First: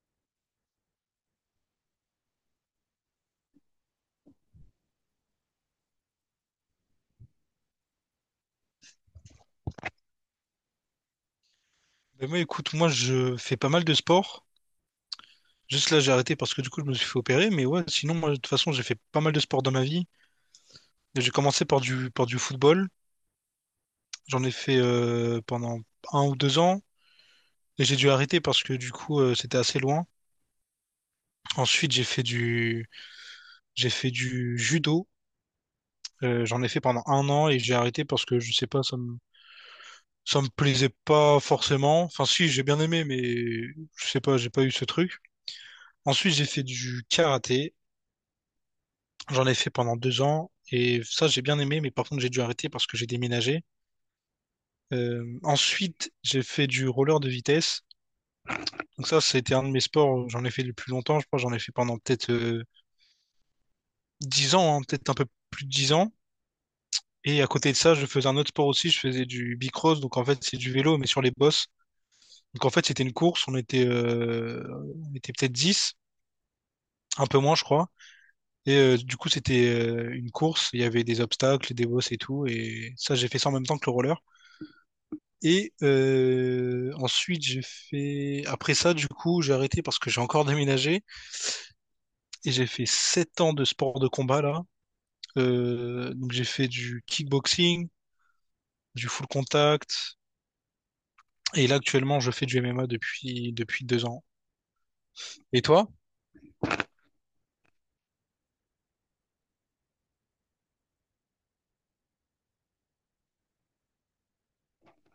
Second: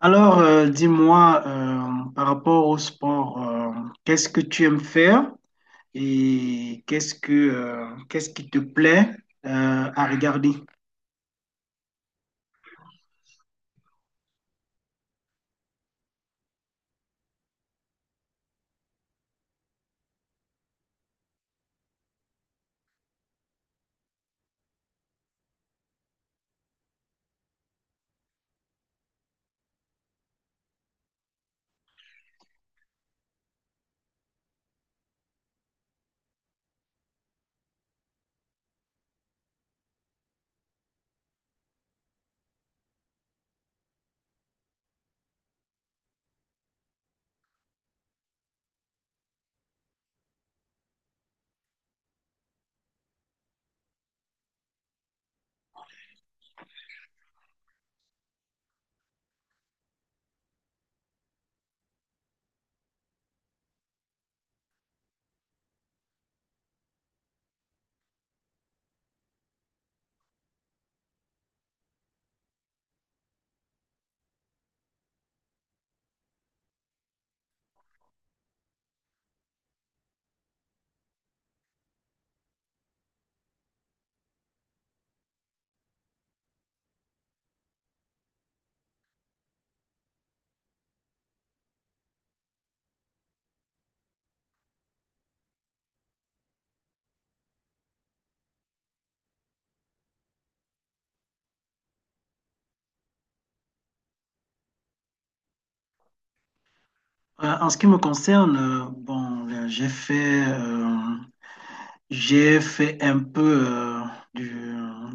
Dis-moi, par rapport au sport, qu'est-ce que tu aimes faire et qu'est-ce qui te plaît à regarder? Ben moi, écoute, moi, je fais pas mal de sport. Juste là, j'ai arrêté parce que du coup, je me suis fait opérer. Mais ouais, sinon, moi, de toute façon, j'ai fait pas mal de sport dans ma vie. J'ai commencé par par du football. J'en ai fait pendant un ou deux ans. Et j'ai dû arrêter parce que du coup, c'était assez loin. Ensuite, j'ai fait du judo. J'en ai fait pendant 1 an et j'ai arrêté parce que je sais pas, ça me plaisait pas forcément. Enfin, si, j'ai bien aimé, mais je sais pas, j'ai pas eu ce truc. Ensuite, j'ai fait du karaté. J'en ai fait pendant 2 ans et ça j'ai bien aimé, mais par contre j'ai dû arrêter parce que j'ai déménagé. Ensuite j'ai fait du roller de vitesse. Donc ça c'était un de mes sports, où j'en ai fait le plus longtemps, je crois que j'en ai fait pendant peut-être 10 ans, hein, peut-être un peu plus de 10 ans. Et à côté de ça je faisais un autre sport aussi, je faisais du bicross, donc en fait c'est du vélo mais sur les bosses. Donc en fait c'était une course, on était peut-être 10, un peu moins je crois. Et du coup c'était une course, il y avait des obstacles, des bosses et tout, et ça j'ai fait ça en même temps que le roller. Et ensuite, j'ai fait... Après ça, du coup, j'ai arrêté parce que j'ai encore déménagé. Et j'ai fait 7 ans de sport de combat, là. Donc j'ai fait du kickboxing, du full contact. Et là, actuellement, je fais du MMA depuis 2 ans. Et toi? En ce qui me concerne, bon, là, j'ai fait un peu du,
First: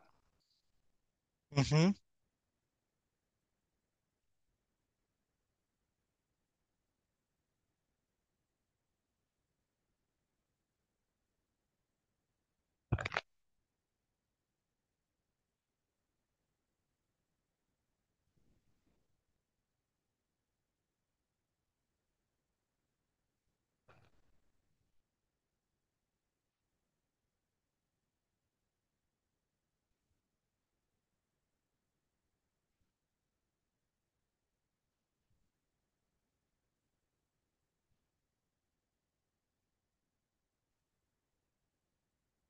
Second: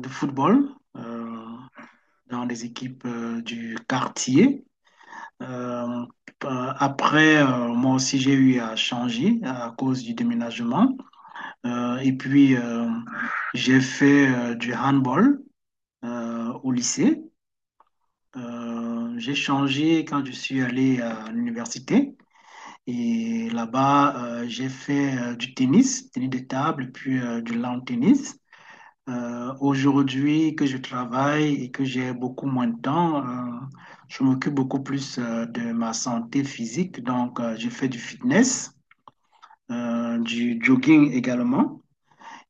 de football euh, Mhm. dans les équipes du quartier. Euh, après, moi aussi, j'ai eu à changer à cause du déménagement. Et puis, j'ai fait du handball au lycée. J'ai changé quand je suis allé à l'université. Et là-bas, j'ai fait du tennis, tennis de table, puis du lawn tennis. Aujourd'hui que je travaille et que j'ai beaucoup moins de temps, je m'occupe beaucoup plus de ma santé physique. Donc, je fais du fitness, du jogging également.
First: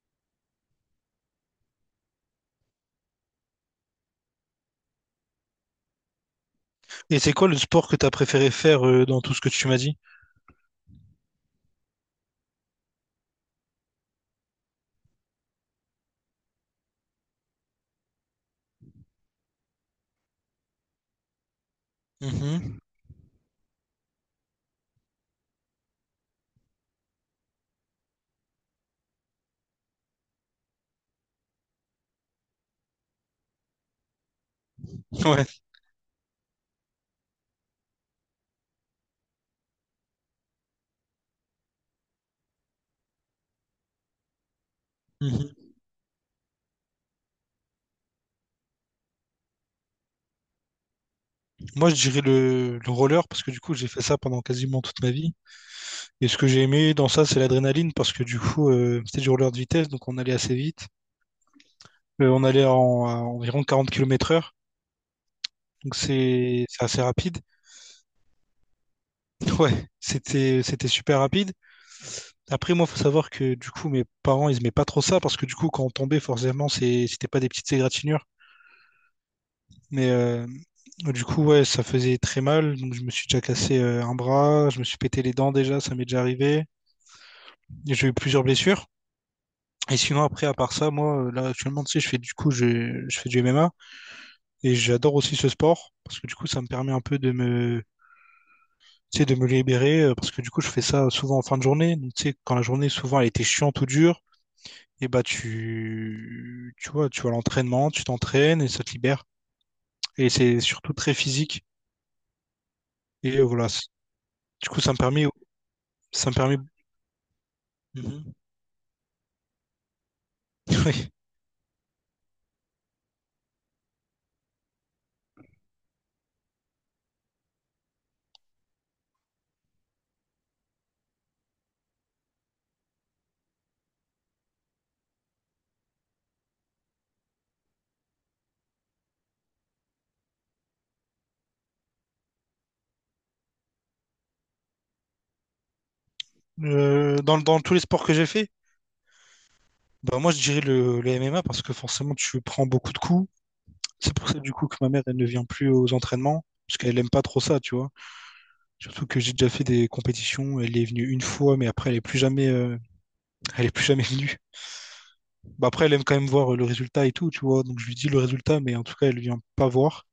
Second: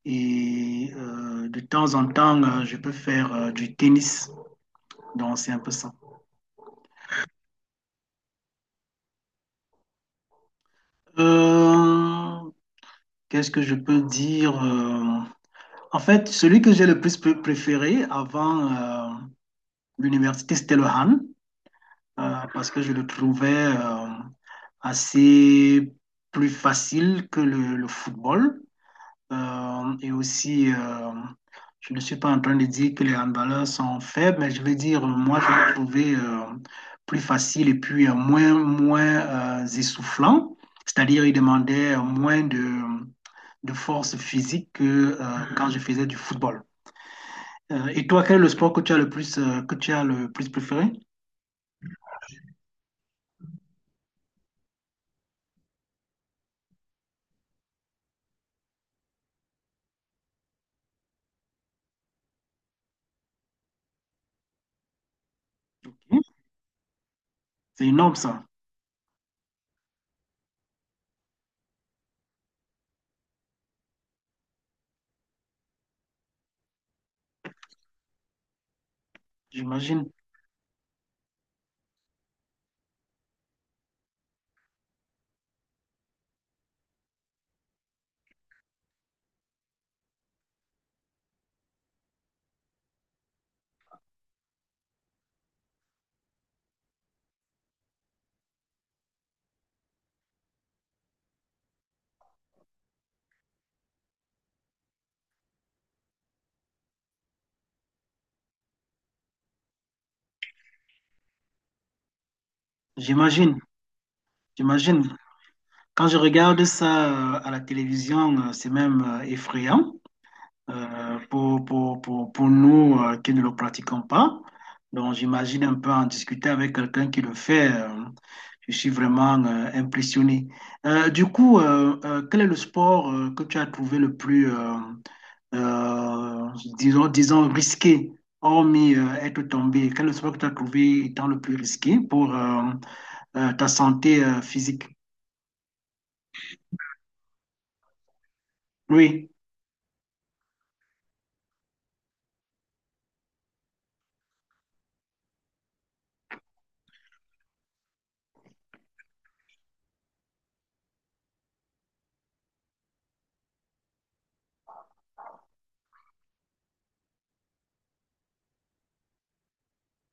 Et de temps en temps, je peux faire du tennis. Donc, c'est un peu ça. Et c'est quoi le sport que t'as préféré faire dans tout ce que tu m'as dit? Euh, Qu'est-ce que je peux dire? En fait, celui que j'ai le plus préféré avant l'université, c'était le Han, parce que Mhm. je le trouvais assez plus facile que le football. Et aussi, je ne suis pas en train de dire que les handballeurs sont faibles, mais je veux dire, moi, Ouais. je l'ai trouvé plus facile et puis moins, moins essoufflant. C'est-à-dire, il demandait de force physique que quand Mhm. je faisais du football. Et toi, quel est le sport que tu as le plus, que tu as le plus préféré? Moi, je dirais le roller parce que du coup, j'ai fait ça pendant quasiment toute ma vie. Et ce que j'ai aimé dans ça, c'est l'adrénaline parce que du coup, c'était du roller de vitesse, donc on allait assez vite. On allait à environ 40 km heure, donc c'est assez rapide. C'est énorme, ça. Ouais, c'était super rapide. Après, moi, faut savoir que du coup, mes parents, ils aimaient pas trop ça parce que du coup, quand on tombait, forcément, c'était pas des petites égratignures. Mais J'imagine, du coup, ouais, ça faisait très mal. Donc, je me suis déjà cassé un bras, je me suis pété les dents déjà, ça m'est déjà arrivé. Et j'ai eu plusieurs blessures. Et sinon, après, à part ça, moi, là, actuellement, tu sais, je fais du MMA et j'adore aussi ce sport parce que du coup, ça me permet un peu tu sais, de me libérer parce que du coup, je fais ça souvent en fin de journée. Donc, tu sais, quand la journée, souvent, elle était chiante ou dure. Et bah tu vois, tu vas à l'entraînement, tu t'entraînes et ça te libère. Et c'est surtout très physique. Et j'imagine, voilà, du coup, j'imagine. Quand je ça me permet. regarde ça à la Mhm. télévision, c'est même effrayant. Pour, pour nous qui ne le pratiquons pas. Donc, j'imagine un peu en discuter avec quelqu'un qui le fait. Je suis vraiment impressionné. Du coup, quel est le sport que tu as trouvé le plus, euh, disons, disons, risqué, hormis être tombé? Quel est le sport que tu as trouvé étant le plus risqué pour ta santé physique? Oui. Dans tous les sports que j'ai fait, Oui. bah moi je dirais le MMA parce que forcément tu prends beaucoup de coups. C'est pour ça du coup que ma mère elle ne vient plus aux entraînements parce qu'elle aime pas trop ça, tu vois. Surtout que j'ai déjà fait des compétitions, elle est venue une fois, mais après elle est plus jamais venue. Bah après elle aime quand même voir le résultat et tout, tu vois. Donc je lui dis le résultat, mais en tout cas elle vient pas voir.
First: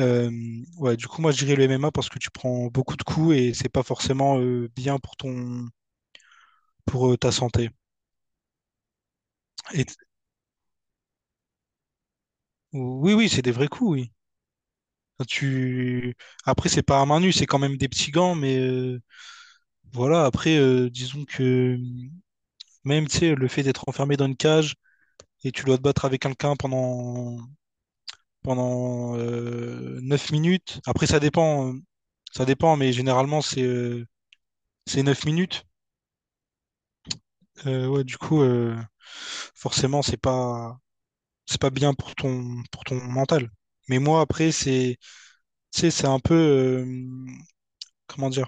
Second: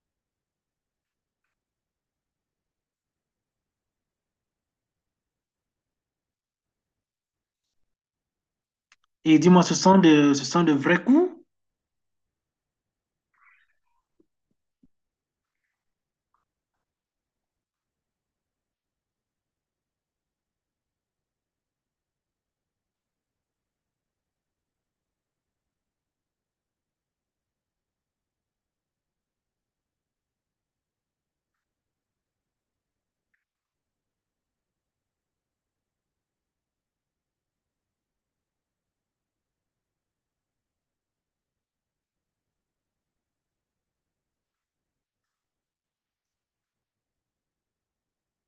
Euh, ouais, du coup, moi, je dirais le MMA parce que tu prends beaucoup de coups et c'est pas forcément bien pour ton, pour ta santé. Et dis-moi, ce Et, sont ce sont de vrais coups? oui, oui, c'est des vrais coups, oui. Enfin, tu... Après, c'est pas à main nue, c'est quand même des petits gants, mais voilà. Après, disons que même, tu sais, le fait d'être enfermé dans une cage et tu dois te battre avec quelqu'un pendant 9 minutes. Après, ça dépend, mais généralement, c'est 9 minutes. Euh, ouais, du coup, euh, forcément, c'est pas bien pour ton mental. Mais moi, après, tu sais, comment dire?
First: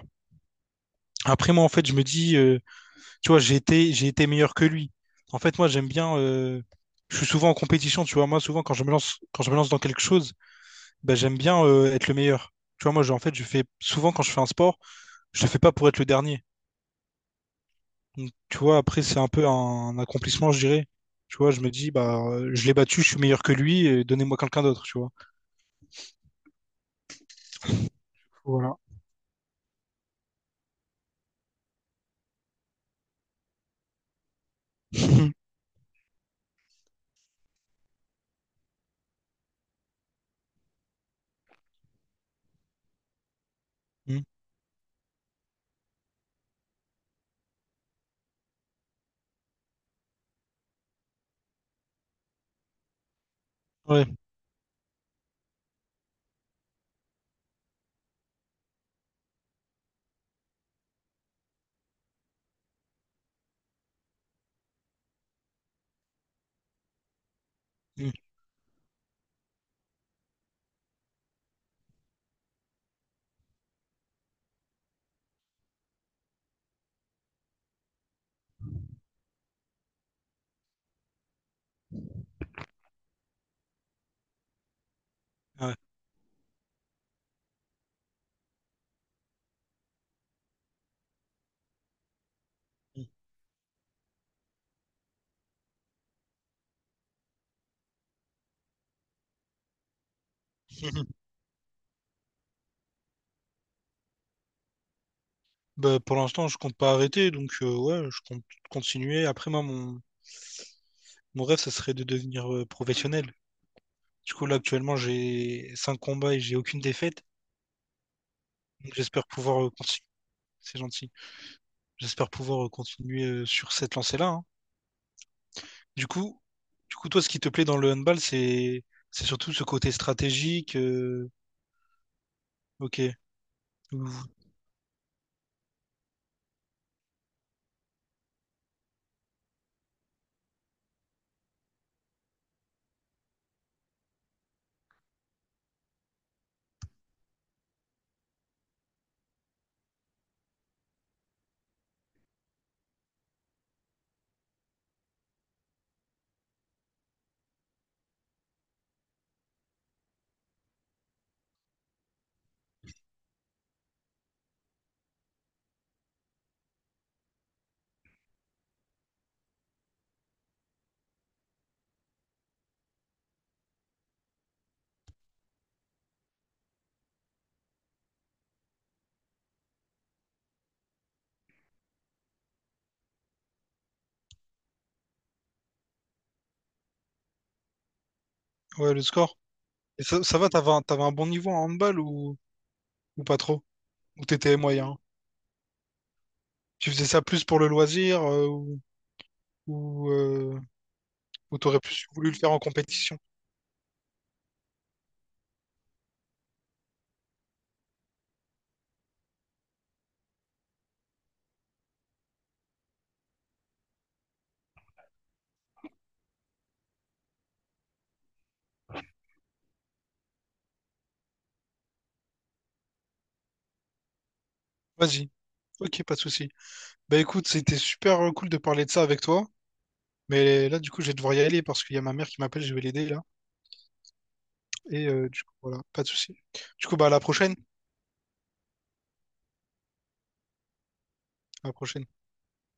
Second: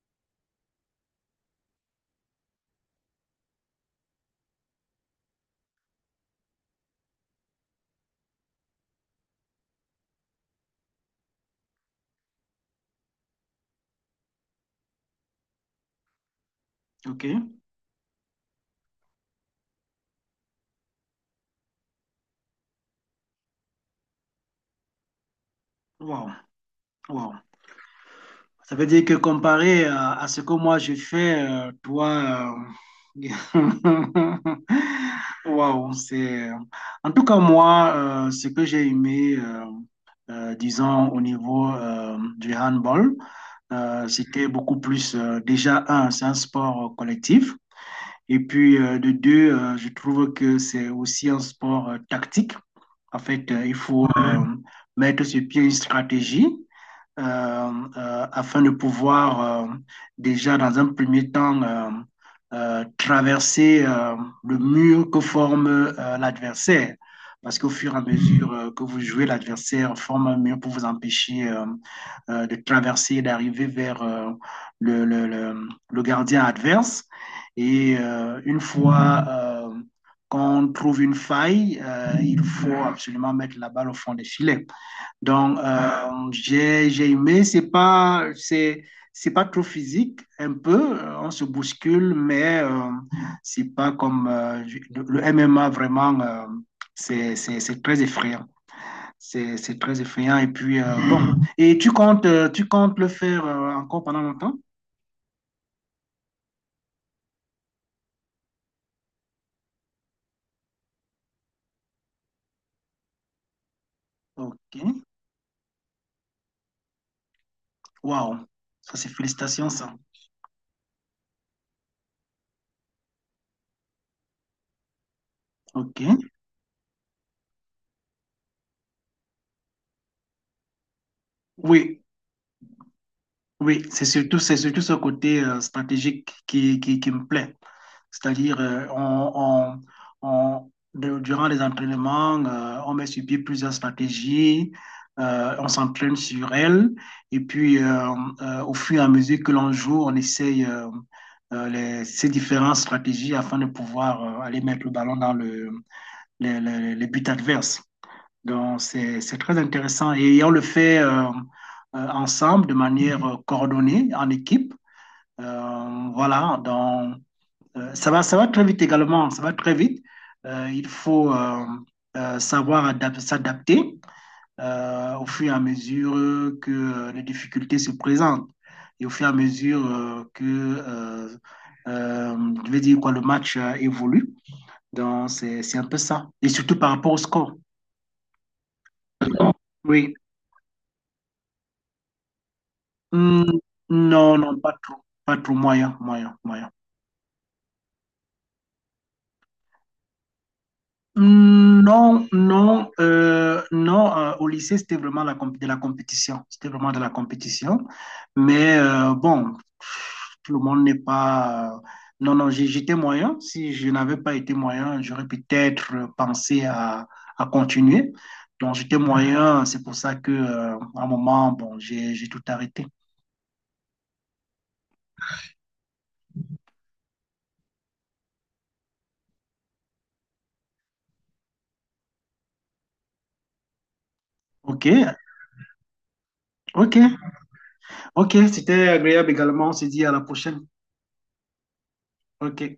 Après, moi, en fait, je me dis, tu vois, j'ai été meilleur que lui. En fait, moi, j'aime bien, je suis souvent en compétition, tu vois. Moi, souvent, quand je me lance dans quelque chose, ben, j'aime bien, être le meilleur. Tu vois, moi, en fait, quand je fais un sport, je le fais pas pour être le dernier. OK. Donc, tu vois, après, c'est un peu un accomplissement, je dirais. Tu vois, je me dis, bah, je l'ai battu, je suis meilleur que lui, et donnez-moi quelqu'un d'autre, tu vois. Wow. Wow. Ça Voilà. veut dire que comparé à ce que moi je fais, toi, euh, waouh, c'est. En tout cas, moi, ce que j'ai aimé, disons, au niveau du handball, Mm. c'était beaucoup plus. Déjà, un, c'est un sport collectif. Et puis, de deux, je trouve que c'est aussi un sport tactique. En fait, il Ouais. faut mettre sur pied une stratégie euh, afin de pouvoir déjà dans un premier temps traverser le mur que forme l'adversaire parce qu'au fur et à Mm. mesure que vous jouez, l'adversaire forme un mur pour vous empêcher de traverser et d'arriver vers le, le, le, gardien adverse. Et une fois qu'on trouve une faille, il faut absolument mettre la balle au fond des filets. Donc, Ouais. J'ai aimé, c'est pas trop physique, un peu, on se bouscule, mais Mm. c'est pas comme le MMA vraiment, c'est très effrayant. C'est très effrayant. Et puis, bon, et tu comptes le faire encore pendant longtemps? Bah, pour l'instant, je compte pas arrêter, donc ouais, je compte continuer. Après, mon rêve, ça serait de devenir professionnel. Du coup, là, Ok. actuellement, j'ai 5 combats et j'ai aucune défaite. Waouh. Donc, Ça, c'est j'espère pouvoir félicitations, ça. continuer. C'est gentil. J'espère pouvoir continuer sur cette lancée-là, hein. Ok. Du coup, du coup, toi, ce qui te plaît dans le handball, c'est surtout ce côté stratégique. Oui, Ok. Ou- c'est surtout ce côté stratégique qui me plaît. C'est-à-dire, durant les entraînements, on met sur pied plusieurs stratégies, on s'entraîne sur elles, et puis au fur et à mesure que l'on joue, on essaye ces différentes stratégies afin de pouvoir aller mettre le ballon dans les buts adverses. Donc, c'est très intéressant et on le fait ensemble de manière coordonnée, en équipe. Voilà, donc. Ça va, ça va très vite également, ça va très vite. Il faut savoir s'adapter au fur et à mesure que les difficultés se présentent et au fur et à mesure que je vais dire quoi, le match évolue. Donc, c'est un peu ça. Et surtout par rapport au score. Ouais, le score. Et Oui. ça va, t'avais un bon niveau en handball ou pas Hmm, trop? Ou non, t'étais non, pas moyen? trop. Pas trop moyen, moyen, moyen. Tu faisais ça plus pour le loisir ou, euh, ou t'aurais plus Non, voulu le faire en non, compétition? Non. Au lycée, c'était vraiment la comp- de la compétition. C'était vraiment de la compétition. Mais bon, tout le monde n'est pas. Non, non, j'étais moyen. Si je n'avais pas été moyen, j'aurais peut-être pensé à continuer. Donc, j'étais moyen. C'est pour ça que, à un moment, bon, j'ai tout arrêté. Vas-y. Ok, pas de souci. Bah écoute, c'était super cool de parler de ça avec toi. Mais là, du coup, je vais devoir y aller parce qu'il y a ma mère qui m'appelle, je vais l'aider là. OK, Et du coup, voilà, pas de souci. Du OK, coup, bah à la prochaine. OK. C'était agréable également. On se dit à la prochaine. À la prochaine. OK.